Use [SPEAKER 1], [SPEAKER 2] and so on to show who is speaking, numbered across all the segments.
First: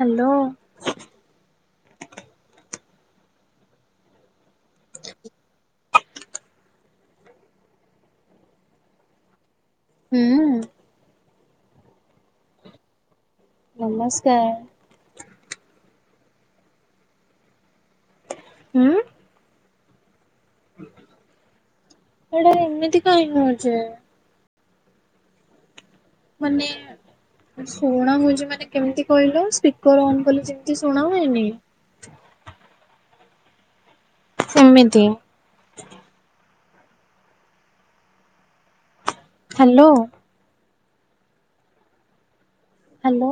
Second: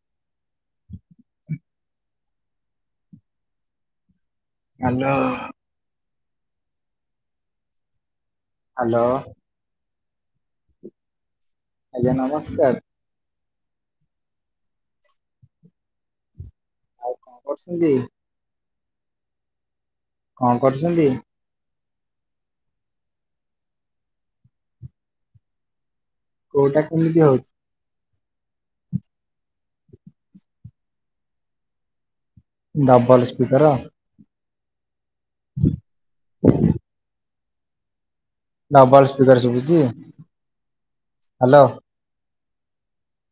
[SPEAKER 1] Hello.
[SPEAKER 2] [inaudible] Hello. Hello.
[SPEAKER 1] ହୁଁ
[SPEAKER 2] ଆଜ୍ଞା ନମସ୍କାର।
[SPEAKER 1] ନମସ୍କାର।
[SPEAKER 2] ଆଉ କଣ କରୁଛନ୍ତି?
[SPEAKER 1] ହୁଁ।
[SPEAKER 2] କଣ କରୁଛନ୍ତି?
[SPEAKER 1] ସେଇଟା ଏମିତି କହିଁ ହଉଛି? ମାନେ
[SPEAKER 2] କୋଉଟା କେମିତି ହଉଛି
[SPEAKER 1] ଶୁଣା ହଉଛି ମାନେ କେମିତି କହିଲୁ, ସ୍ପିକର ଅନ୍ କଲେ ଯେମିତି ଶୁଣା ହୁଏନି?
[SPEAKER 2] ଡାବଲ ସ୍ପୀକରା।
[SPEAKER 1] ସେମିତି।
[SPEAKER 2] ଡବଲ ସ୍ପିକର ଶୁଭୁଛି?
[SPEAKER 1] ହ୍ୟାଲୋ।
[SPEAKER 2] ହାଲୋ।
[SPEAKER 1] ହାଲୋ।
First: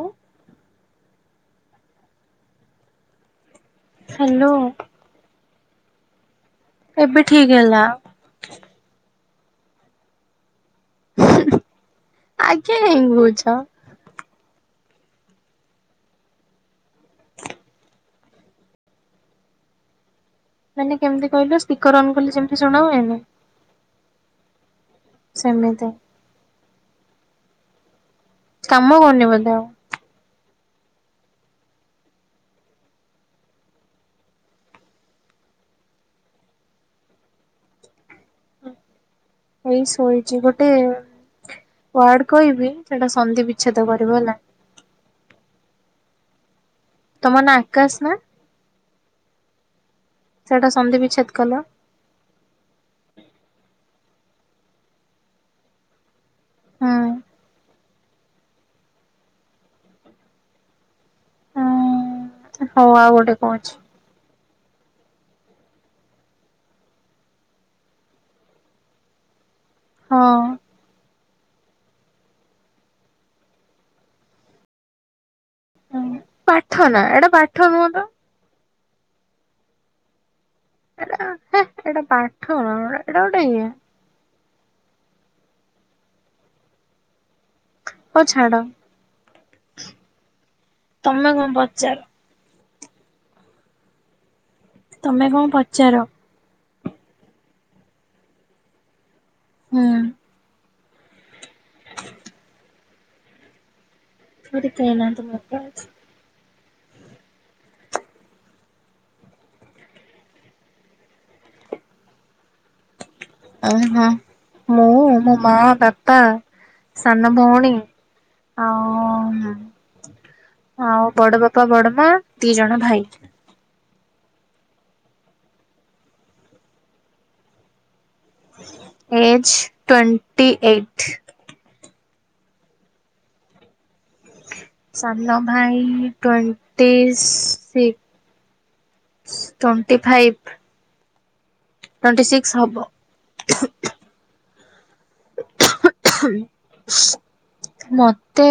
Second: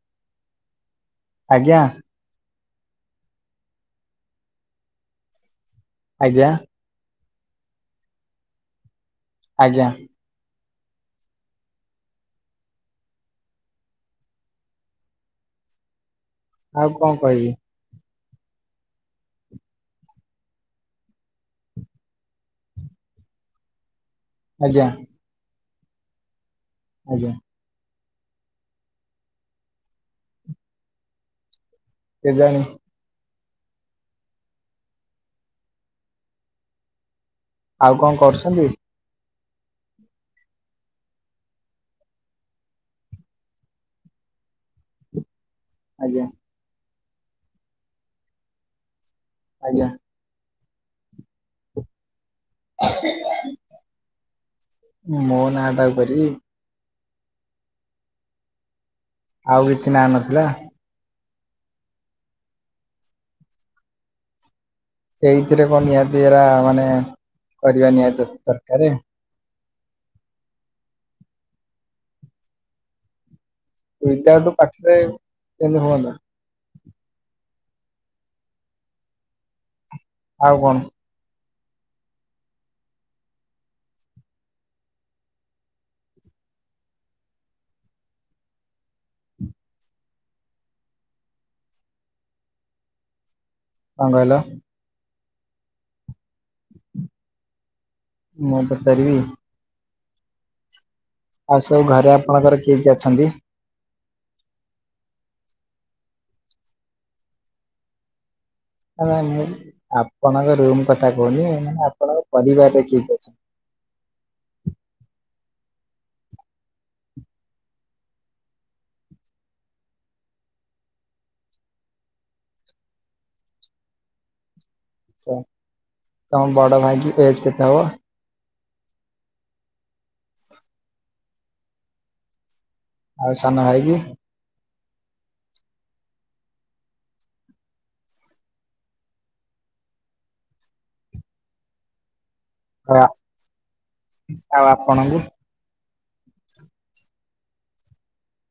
[SPEAKER 2] ଆଜ୍ଞା।
[SPEAKER 1] ହାଲୋ।
[SPEAKER 2] ଆଜ୍ଞା।
[SPEAKER 1] ଏବେ ଠିକ୍ ହେଲା।
[SPEAKER 2] ଆଜ୍ଞା।
[SPEAKER 1] ଆଜ୍ଞା କାଇଁ କହୁଛ?
[SPEAKER 2] ଆଉ କଣ କହିବି?
[SPEAKER 1] ମାନେ କେମିତି କହିଲେ ସ୍ପିକର ଅନ୍ କଲେ ଯେମିତି ଶୁଣା ହୁଏନି
[SPEAKER 2] ଆଜ୍ଞା।
[SPEAKER 1] ସେମିତି।
[SPEAKER 2] ଆଜ୍ଞା।
[SPEAKER 1] କାମ କରୁନି ବୋଧେ ଆଉ।
[SPEAKER 2] କେ ଜାଣି। ଆଉ କଣ କରୁଛନ୍ତି?
[SPEAKER 1] ଏଇ ଶୋଇଛି, ଗୋଟେ ୱାର୍ଡ କହିବି ସେଟା ସନ୍ଧି ବିଚ୍ଛେଦ କରିବ ହେଲା।
[SPEAKER 2] ଆଜ୍ଞା।
[SPEAKER 1] ତୁମ ନାଁ ଆକାଶ ନା?
[SPEAKER 2] ଆଜ୍ଞା।
[SPEAKER 1] ସେଇଟା ସନ୍ଧି ବିଛେଦ କଲ।
[SPEAKER 2] ମୋ ନାଁଟାକୁ କରିବି?
[SPEAKER 1] ହୁଁ।
[SPEAKER 2] ଆଉ କିଛି ନା ନଥିଲା?
[SPEAKER 1] ଉଁ ହଉ ଆଉ ଗୋଟେ କହୁଛି।
[SPEAKER 2] ସେଇଥିରେ କଣ ନିହାତି ଏରା ମାନେ କରିବା ନିହାତି କରିବା ଦରକାର?
[SPEAKER 1] ହଁ।
[SPEAKER 2] ବିଦ୍ୟାଳୁ ପାଠରେ କେମତି ହୁଅନ୍ତା।
[SPEAKER 1] ଠ ନା ଏଟା ପାଠ ନୁହଁ ତ?
[SPEAKER 2] ଆଉ କଣ?
[SPEAKER 1] ଏଟା ହେ ଏଟା ପାଠ ନା ଏଟା ଗୋଟେ ଇଏ। ହଉ ଛାଡ। ତମେ କଣ କରୁଚ?
[SPEAKER 2] କଣ କହିଲ?
[SPEAKER 1] ତମେ କଣ ପଚାର?
[SPEAKER 2] ମୁଁ ପଚାରିବି?
[SPEAKER 1] ହୁଁ।
[SPEAKER 2] ଆଉ ସବୁ ଘରେ ଆପଣଙ୍କର କିଏ କିଏ ଅଛନ୍ତି?
[SPEAKER 1] ଘରେ କେହିନାହାନ୍ତି ମୁଁ ଏକାଅଛି।
[SPEAKER 2] ନା ନା ମୁଁ ଆପଣଙ୍କ ରୁମ୍ କଥା କହୁନି ମାନେ ଆପଣଙ୍କ ପରିବାରରେ କିଏ କିଏ ଅଛନ୍ତି?
[SPEAKER 1] ଓ ହୋ ମୁଁ ମୋ ମା ବାପା ସାନ ଭଉଣୀ ଆଉ ହମ୍ ଆଉ ବଡ ବାପା ବଡ ମା ଦି ଜଣ ଭାଇ।
[SPEAKER 2] ଆଛା ତମ ବଡ ଭାଇ କି ଏଜ କେତେ ହବ?
[SPEAKER 1] Age twenty eight.
[SPEAKER 2] ଆଉ ସାନ ଭାଇକି?
[SPEAKER 1] ସାନା ଭାଇ twenty six. Twenty five. Twenty six ହେବ।
[SPEAKER 2] ଆଉ ଆଉ ଆପଣଙ୍କୁ
[SPEAKER 1] ମତେ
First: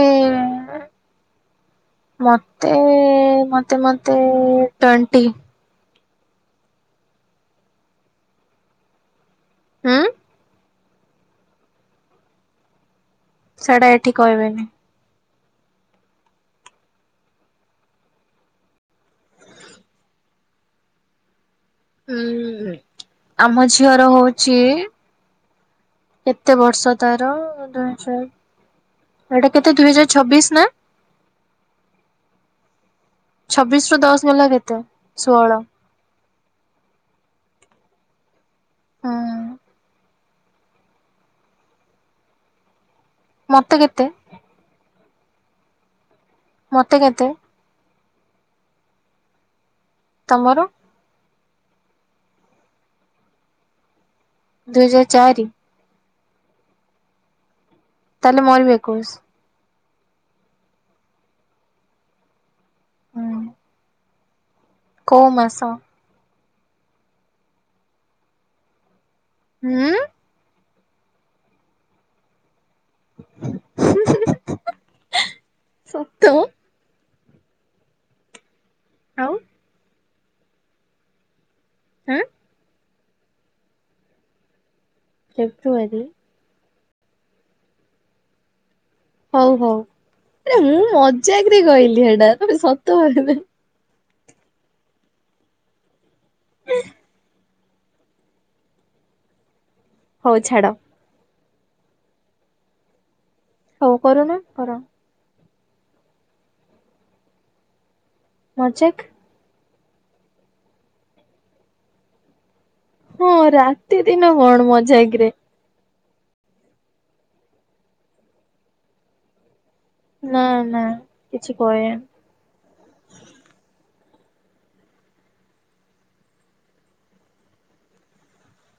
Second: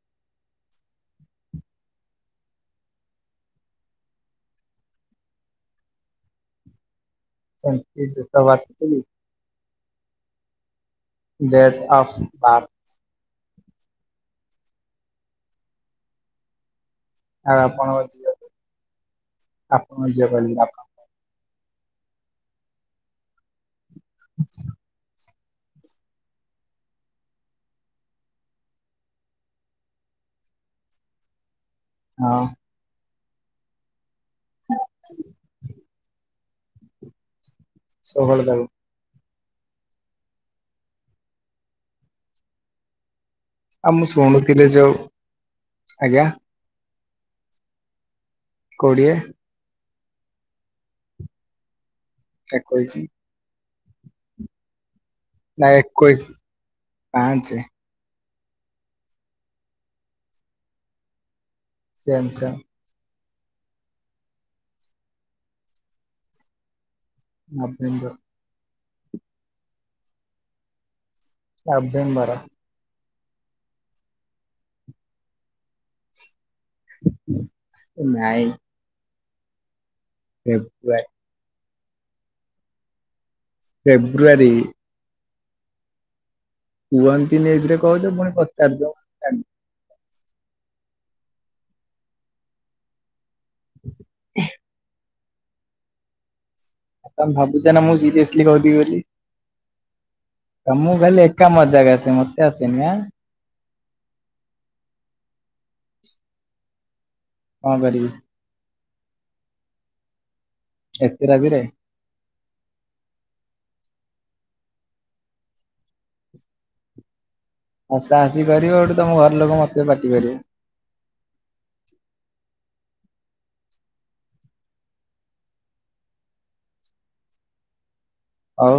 [SPEAKER 1] ମତେ ମତେ ମତେ twenty.
[SPEAKER 2] Twenty date of birth କେତେ କି?
[SPEAKER 1] ହଁ।
[SPEAKER 2] Date of birth?
[SPEAKER 1] ସେଇଟା ଏଠି କହିବିନି।
[SPEAKER 2] ଆଉ ଆପଣଙ୍କ ଝିଅ ଆପଣଙ୍କ ଝିଅ କହିଲି ଆପଣ
[SPEAKER 1] ହୁଁ ଆମ ଝିଅର ହଉଛି କେତେ ବର୍ଷ ତାର? ଏଇଟା କେତେ ଦୁଇ ହଜାର ଛବିଶ ନା?
[SPEAKER 2] ହଁ।
[SPEAKER 1] ଛବିଶ ରୁ ଦଶ ଗଲା କେତେ ଷୋହଳ।
[SPEAKER 2] ଷୋହଳ ତାକୁ।
[SPEAKER 1] ହଁ। ମତେ
[SPEAKER 2] ଆଉ
[SPEAKER 1] କେତେ
[SPEAKER 2] ମୁଁ ଶୁଣୁଥିଲି ଯୋଉ ଆଜ୍ଞା
[SPEAKER 1] ମତେ କେତେ?
[SPEAKER 2] କୋଡିଏ।
[SPEAKER 1] ତମର?
[SPEAKER 2] ଏକୋଇଶି।
[SPEAKER 1] ଦୁଇହଜାର ଚାରି?
[SPEAKER 2] ନାଇ ଏକୋଇସି ପାଞ୍ଚ।
[SPEAKER 1] ତାହେଲେ ମୋର ବି ଏକୋଇସି।
[SPEAKER 2] Same same.
[SPEAKER 1] ହୁଁ କୋଉ ମାସ?
[SPEAKER 2] ନଭେମ୍ବର।
[SPEAKER 1] ହୁଁ।
[SPEAKER 2] ନଭେମ୍ବର।
[SPEAKER 1] ସତ?
[SPEAKER 2] ନାଇଁ।
[SPEAKER 1] ଆଉ
[SPEAKER 2] ହ ବା [inaudible]
[SPEAKER 1] ହଁ
[SPEAKER 2] ଫେବୃଆରୀ
[SPEAKER 1] ଫେବୃଆରୀ
[SPEAKER 2] କୁହନ୍ତିନି ଏଥିରେ କହୁଛ ପୁଣି ପଚାରୁଛ
[SPEAKER 1] ହଉ ହଉ ଆରେ ମୁଁ ମଜାକରେ କହିଲି ଏଇଟା ତମେ ସତ ଭାବିଲ
[SPEAKER 2] ହ [inaudible]
[SPEAKER 1] ହୁଁ
[SPEAKER 2] ତମେ ଭାବୁଛ ନା ମୁଁ ସିରିି [unintelligible] ଆସି କହୁଥିବି ବୋଲି
[SPEAKER 1] ହଉ ଛାଡ
[SPEAKER 2] ତମକୁ ଖାଲି ଏକା ମଜାକ ଆସେ ମତେ ଆସେନି ଆଁ
[SPEAKER 1] ହଉ କରୁନ କର
[SPEAKER 2] କଁ କରିବି
[SPEAKER 1] ମଜାକ୍
[SPEAKER 2] ଏତେ ରାତିରେ
[SPEAKER 1] ହଁ ରାତି ଦିନ କଣ ମଜାକରେ
[SPEAKER 2] ହସା ହସି କରିବ ସେଠୁ ତମ ଘର ଲୋକ ମତେ ପାଟି କରିବେ
[SPEAKER 1] ନା ନା କିଛି କହିବେନି
[SPEAKER 2] ଆଉ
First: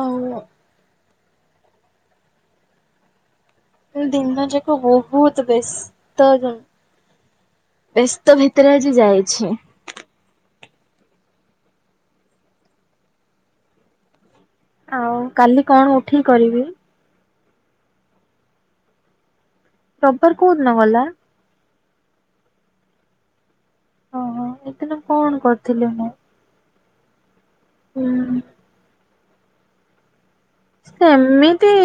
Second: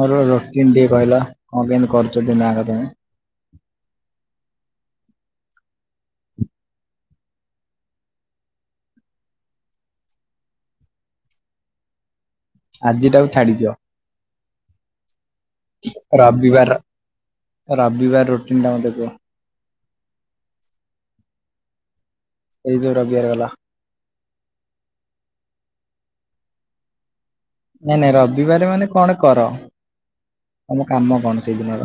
[SPEAKER 2] ଆର
[SPEAKER 1] ଆଉ
[SPEAKER 2] ରୁଟିନ େ [unintelligible] କହିଲା କଣ କେମତି କରୁଛ ଦିନକ ତମେ
[SPEAKER 1] ଦିନ ଯାକ ବହୁତ ବ୍ୟସ୍ତ ଜ ବ୍ୟସ୍ତ ଭିତରେ ଆଜି ଯାଇଛି
[SPEAKER 2] ଆଜିଟାକୁ ଛାଡିଦିଅ
[SPEAKER 1] ଆଉ କାଲି କଣ ଉଠିକି କରିବି
[SPEAKER 2] ରବିବାର ରବିବାର ରୁଟିନ୍ ଟା ମତେ କୁହ
[SPEAKER 1] ରବିବାର କୋଉ ଦିନ ଗଲା?
[SPEAKER 2] ଏଇ ଯୋଉ ରବିବାର ଗଲା
[SPEAKER 1] ଓହୋ ସେଦିନ କଣ କରିଥିଲି ମୁଁ
[SPEAKER 2] ନାଇଁ ନାଇଁ
[SPEAKER 1] ହୁଁ
[SPEAKER 2] ରବିବାର ମାନେ କଣ କର? ତମ କାମ କଣ
[SPEAKER 1] ସେମିତି
[SPEAKER 2] ସେଇଦିନର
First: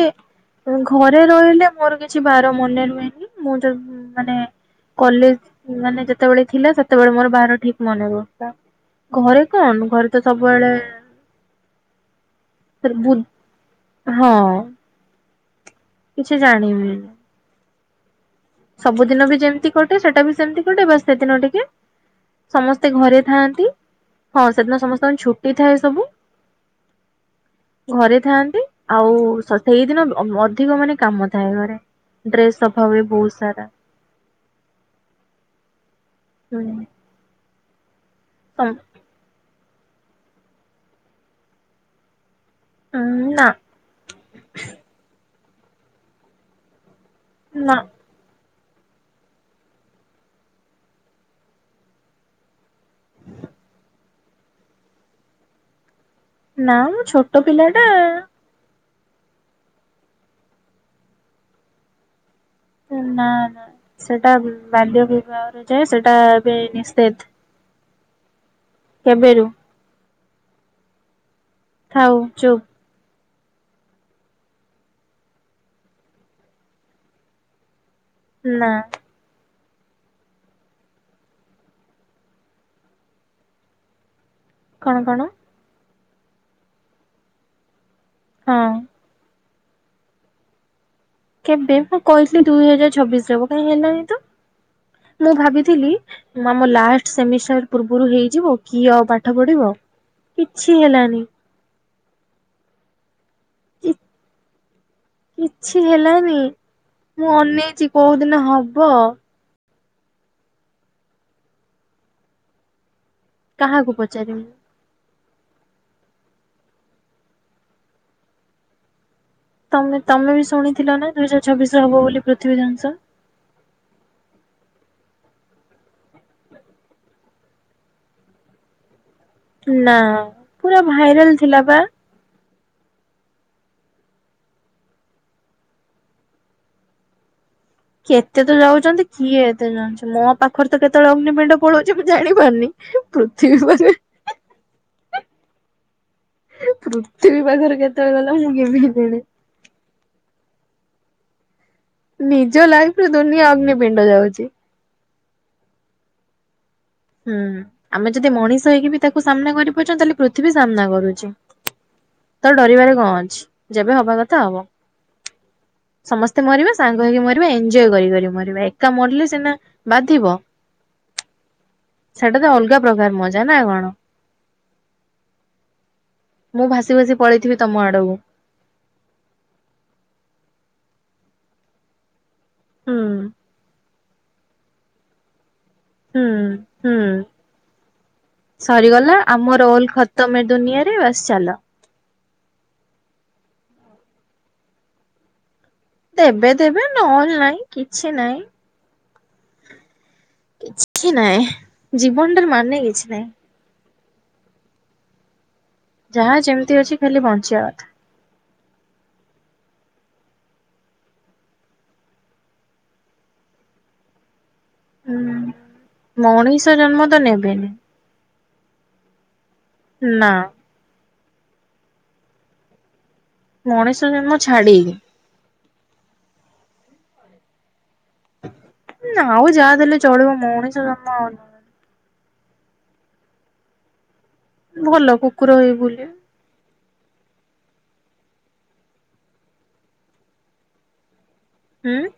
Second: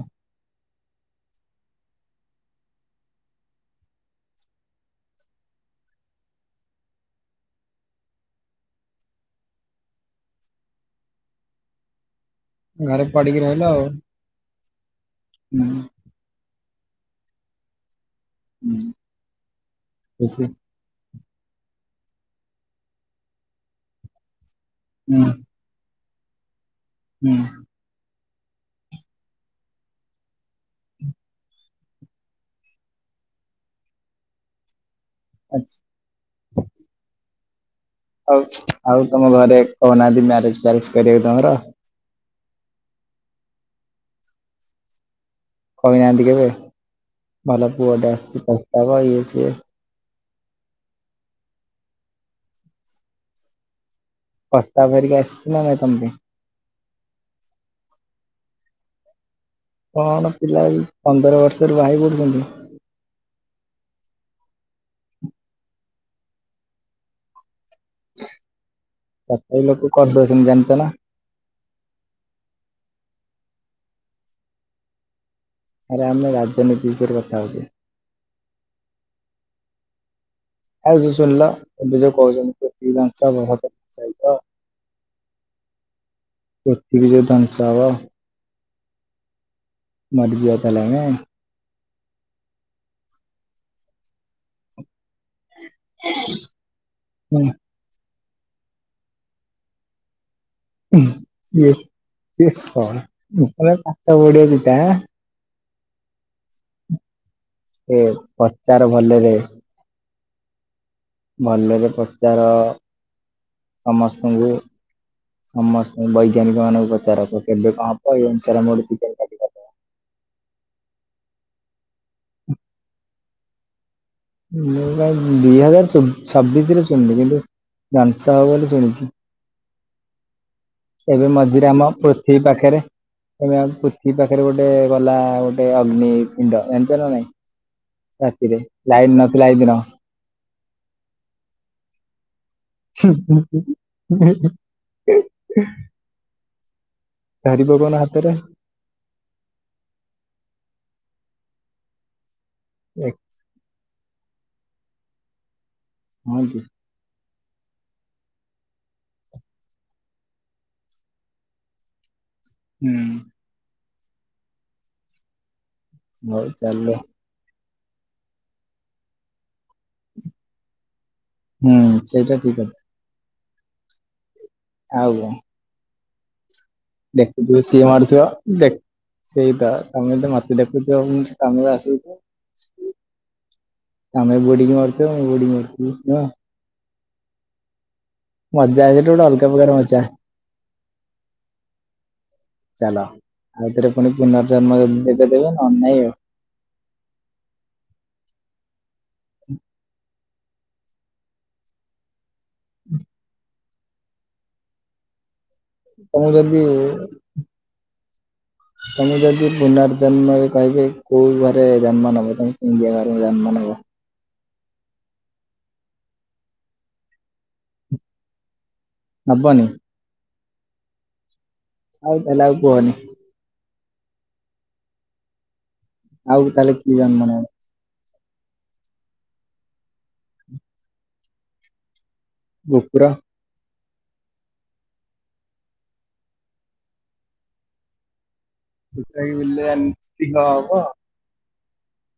[SPEAKER 1] ଘରେ ରହିଲେ ମୋର କିଛି ବାର ମନେ ରୁହେନି ମୁଁ ତ ମାନେ କଲେଜ ମାନେ ଯେତେବେଳେ ଥିଲା ସେତେବେଳେ ମୋର ବାର ଠିକ୍ ମନେ ରହୁଥିଲା ଘରେ କଣ [unintelligible] ଘରେ ତ ସବୁବେଳେ
[SPEAKER 2] ଘରେ
[SPEAKER 1] ବୁ
[SPEAKER 2] ପଡିକି ରହିଲ ଆଉ
[SPEAKER 1] ହଁ
[SPEAKER 2] ହୁଁ
[SPEAKER 1] କିଛି ଜାଣିବିନି
[SPEAKER 2] ହୁଁ
[SPEAKER 1] ସବୁଦିନ ବି ଯେମିତି କଟେ ସେଟା ବି
[SPEAKER 2] ଖୁସି
[SPEAKER 1] ସେମିତି କଟେ ବା ସେଦିନ ଟିକେ ସମସ୍ତେ ଘରେ ଥାନ୍ତି ହଁ ସେଦିନ ସମସ୍ତଙ୍କ
[SPEAKER 2] ହୁଁ
[SPEAKER 1] ଛୁଟି ଥାଏ ସବୁ
[SPEAKER 2] ହୁଁ
[SPEAKER 1] ଘରେ ଥାଆନ୍ତି ଆଉ ସେଇଦିନ ଅଧିକ ମାନେ କାମ ଥାଏ ଘରେ ଡ୍ରେସ ସଫା ହୁଏ ବହୁତ ସାରା
[SPEAKER 2] ଆଛା
[SPEAKER 1] ହୁଁ
[SPEAKER 2] ହଉ ଆଉ ତମ ଘରେ କହୁନାହାଁନ୍ତି ମ୍ୟାରେଜ ଫ୍ୟାରେଜ କରିବାକୁ ତମର?
[SPEAKER 1] ଉଁ ନାଁ।
[SPEAKER 2] କହିନାହାନ୍ତି କେବେ ଭଲ
[SPEAKER 1] ନା
[SPEAKER 2] ପୁଅଟେ ଆସିଛି ପସ୍ତାବ ଇଏ ସିଏ। ପ୍ରସ୍ତାବ ଧରିକି ଆସିଛି ନା ନାଇଁ ତମପେଇଁ?
[SPEAKER 1] ନା ମୁଁ ଛୋଟ ପିଲା ଟା।
[SPEAKER 2] କଣ ପିଲା ଏଇ ପନ୍ଦର ବର୍ଷରୁ ବାହାହେଇ ପଡୁଛନ୍ତି।
[SPEAKER 1] ନା ନା ସେଟା ବାଲ୍ୟ ବିବାହରେ ଯାଏ ସେଟା ଏବେ ନିଶେଧ।
[SPEAKER 2] ତଥାପି ଲୋକ କରଦଉଛନ୍ତି ଜାଣିଛ ନା?
[SPEAKER 1] ଥାଉ ଚୁପ୍।
[SPEAKER 2] ଆରେ ଆମେ ରାଜନୀତି ବିଷୟରେ କଥା ହଉଛେ।
[SPEAKER 1] ନା।
[SPEAKER 2] ଆଉ ଶୁଣିଲ ଏବେ ଯୋଉ କହୁଛନ୍ତି ଜାଣିଛ [inaudible]
[SPEAKER 1] କଣ କଣ?
[SPEAKER 2] ପୃଥିବୀ ଜଉ ଧ୍ବଂସ ହବ।
[SPEAKER 1] ହଁ।
[SPEAKER 2] ମରିଯିବା ତାହାଲେ ଆମେ?
[SPEAKER 1] କେବେ ମୁଁ କହିଥିଲି ଦୁଇ ହଜାର ଛବିଶରେହବ କାଇଁ ହେଲାନି ତ। ମୁଁ ଭାବିଥିଲି ଆମ ଲାଷ୍ଟ
[SPEAKER 2] ହୁଁ ହୁଁ।
[SPEAKER 1] ସେମିଷ୍ଟାର ପୂର୍ବରୁ ହେଇଯିବ କି ଆଉ ପାଠ ପଢିବ କିଛି ହେଲାନି।
[SPEAKER 2] ଇଏ ଇଏ ଶଳା ଏଭଳିଆ
[SPEAKER 1] କି
[SPEAKER 2] ପାଠ ପଢ଼ିବା ଚିନ୍ତା ଆଁ।
[SPEAKER 1] କିଛି ହେଲାନି। ମୁଁ ଅନେଇଛି
[SPEAKER 2] ଏ
[SPEAKER 1] କୋଉ ଦିନ
[SPEAKER 2] ପ୍ରଚାର
[SPEAKER 1] ହବ।
[SPEAKER 2] ଭଲରେ ଭଲରେ ପଚାର
[SPEAKER 1] କାହାକୁ ପଚାରିବି।
[SPEAKER 2] ସମସ୍ତଙ୍କୁ। ସମସ୍ତେ ବୈଜ୍ଞାନିକ ମାନଙ୍କୁ ପଚାର କୁହ କେବେ କଣ ହବ ଏଇ ଅନୁସାରେ ମୋ ଚିକେନ କାଟି କରିଦବା
[SPEAKER 1] ତମେ ତମେ ବି ଶୁଣିଥିଲ ନା ଦୁଇ ହଜାର ଛବିଶରେ ହବ ବୋଲି ପୃଥିବୀ ଧ୍ୱଂସ।
[SPEAKER 2] ମୁଁ କାଇ ଦିଇ ହଜାର ଛବିଶ ରେ ଶୁଣିଲି କିନ୍ତୁ ଧ୍ୱଂସ ହବ ବୋଲି ଶୁଣିଛି।
[SPEAKER 1] ନା ପୁରା ଭାଇରାଲ ଥିଲା ପା।
[SPEAKER 2] ସେଇ ପାଖେରେ। ତମେ ଆଉ ପୃଥିବୀ ପାଖରେ ଗୋଟେ ଗଲା ଗୋଟେ ଅଗ୍ନି ପିଣ୍ଡ ଜାଣିଛ ନା ନାଇଁ?
[SPEAKER 1] କି କେତେ ତ
[SPEAKER 2] ରାତିରେ
[SPEAKER 1] ଯାଉଛନ୍ତି
[SPEAKER 2] ଲାଇନ
[SPEAKER 1] କିଏ
[SPEAKER 2] ନଥିଲା ଏଇ
[SPEAKER 1] ଏତେ
[SPEAKER 2] ଦିନ
[SPEAKER 1] ଯାଣୁଚି ମୋ ପାଖରେ ତ କେତେବେଳେ ଅଗ୍ନିପିଣ୍ଡ ପଳଉଛି ମୁଁ ଜାଣିପାରୁନି।
[SPEAKER 2] ହୁଁ ହୁଁ
[SPEAKER 1] ପୃଥିବୀ ପାଖରେ
[SPEAKER 2] ହୁଁ ହୁଁଁ।
[SPEAKER 1] ପୃଥିବୀ
[SPEAKER 2] ଧରି
[SPEAKER 1] ପାଖରୁ
[SPEAKER 2] ପକଉନ
[SPEAKER 1] କେତେବେଳେ
[SPEAKER 2] ହାତରେ
[SPEAKER 1] ଗଲା ମୁଁ କେମିତି ଜାଣିବି? ନିଜ ଲାଇଫରେ
[SPEAKER 2] ଏ
[SPEAKER 1] ଦୁନିଆ ଅଗ୍ନିପିଣ୍ଡ ଯାଉଛି।
[SPEAKER 2] ହଁ କି।
[SPEAKER 1] ହୁଁ ଆମେ ଯଦି ମଣିଷ ହେଇକି ବି ତାକୁ ସାମ୍ନା କରି ପାରୁଛନ୍ତି, ତାହେଲେ ପୃଥିବୀ ସାମ୍ନା କରୁଛି। ତ
[SPEAKER 2] ହୁଁ
[SPEAKER 1] ଡରିବାରେ କଣ ଅଛି ଯେବେ ହବା କଥା ହବ ସମସ୍ତେ।
[SPEAKER 2] ହଉ
[SPEAKER 1] ମରିବା
[SPEAKER 2] ଚାଲ
[SPEAKER 1] ସାଙ୍ଗ ହେଇକି ମ ନୁହେଁ ଏଞ୍ଜୋଅୟ୍ କରି କରି ମରିବା ଏକା ମରିଲେ ସିନା ବାଧିବ।
[SPEAKER 2] ହୁଁ।
[SPEAKER 1] ସେଇଟା ତ
[SPEAKER 2] ଠିକ କଥା
[SPEAKER 1] ଅଲଗା ପ୍ରକାର ମଜା ନା କଣ।
[SPEAKER 2] ଆଉ କଣ?
[SPEAKER 1] ମୁଁ ଭାସି ଭାସି ପଳେଇଥିବି
[SPEAKER 2] ଦେଖୁଥିବୁ
[SPEAKER 1] ତମ
[SPEAKER 2] ସିଏ
[SPEAKER 1] ଆଡକୁ।
[SPEAKER 2] ମରିଥିବ। ଦେଖ ସେଇତ ତମେ ମତେ ଦେଖୁଥିବ ମୁଁ ତମକୁ ଆସିବି। [inaudible]
[SPEAKER 1] ହୁଁ।
[SPEAKER 2] ତମେ ବୁଡିକି ମରୁଥିବ ମୁ ବୁଡିକି ମରୁଥିବି ନୁହଁ।
[SPEAKER 1] ହୁଁ ହୁଁ
[SPEAKER 2] ମଜା ସେଇଟା
[SPEAKER 1] ସରିଗଲା
[SPEAKER 2] ଗୋଟେ ଅଲଗା
[SPEAKER 1] ଆମ
[SPEAKER 2] ପ୍ରକାର
[SPEAKER 1] ରୋଲ
[SPEAKER 2] ମଜା
[SPEAKER 1] ଖତମ ଏ ଦୁନିଆରେ ବାସ ଚାଲ।
[SPEAKER 2] ଚାଲ ଆଉଥରେ ପୁଣି ପୁନର୍ଜନ୍ମ ଯଦି ଦେବେ ଦେବେ ନହେଲେ ନାଇଁ ଆଉ।
[SPEAKER 1] ଦେବେ ଦେବେ ନହଲେ ନାଇଁ କିଛି ନାଇଁ। କିଛି ନାଇଁ ଜୀବନଟାର ମାନେ କିଛି ନାଇଁ।
[SPEAKER 2] ତ ମୁଁ
[SPEAKER 1] ଯାହା
[SPEAKER 2] ଯଦି
[SPEAKER 1] ଯେମିତି ଅଛି ଖାଲି ବଞ୍ଚିବା କଥା
[SPEAKER 2] ତମେ ଯଦି ପୁନର୍ଜନ୍ମରେ କହିବେ କୋଉ ଘରେ ଜନ୍ମ ହବ ତମେ ଡିଆ ଘରେ ଜନ୍ମ ନବ।
[SPEAKER 1] ହୁଁ ମଣିଷ ଜନ୍ମ ତ ନେବେନି।
[SPEAKER 2] ହବନି।
[SPEAKER 1] ନା।
[SPEAKER 2] ଆଉ ତାହେଲେ ଆଉ କୁହନି।
[SPEAKER 1] ମଣିଷ ଜନ୍ମ ଛାଡିକି।
[SPEAKER 2] ଆଉ ତାହେଲେ କି ଜନ୍ମ ନବ।
[SPEAKER 1] ଆଉ ଯାହା ଦେଲେ ଚଳିବ ମଣିଷ ଜନ୍ମ ଆଉ
[SPEAKER 2] କୁକୁର।
[SPEAKER 1] ଭଲ କୁକୁର ହେଇ ବୁଲିଅ।
[SPEAKER 2] ସେଇ ବିଲୁଆ ତି କଣ ହବ।
[SPEAKER 1] ହୁଁ।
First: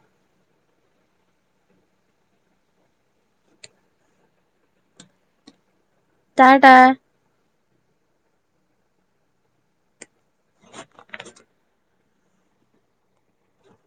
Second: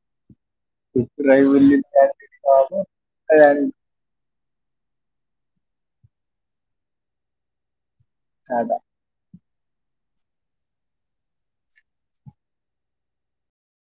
[SPEAKER 2] କୁକୁର ହେଇ ବୁଲିକି [unintelligible]
[SPEAKER 1] ତା ଟା।
[SPEAKER 2] ଟା ଟା।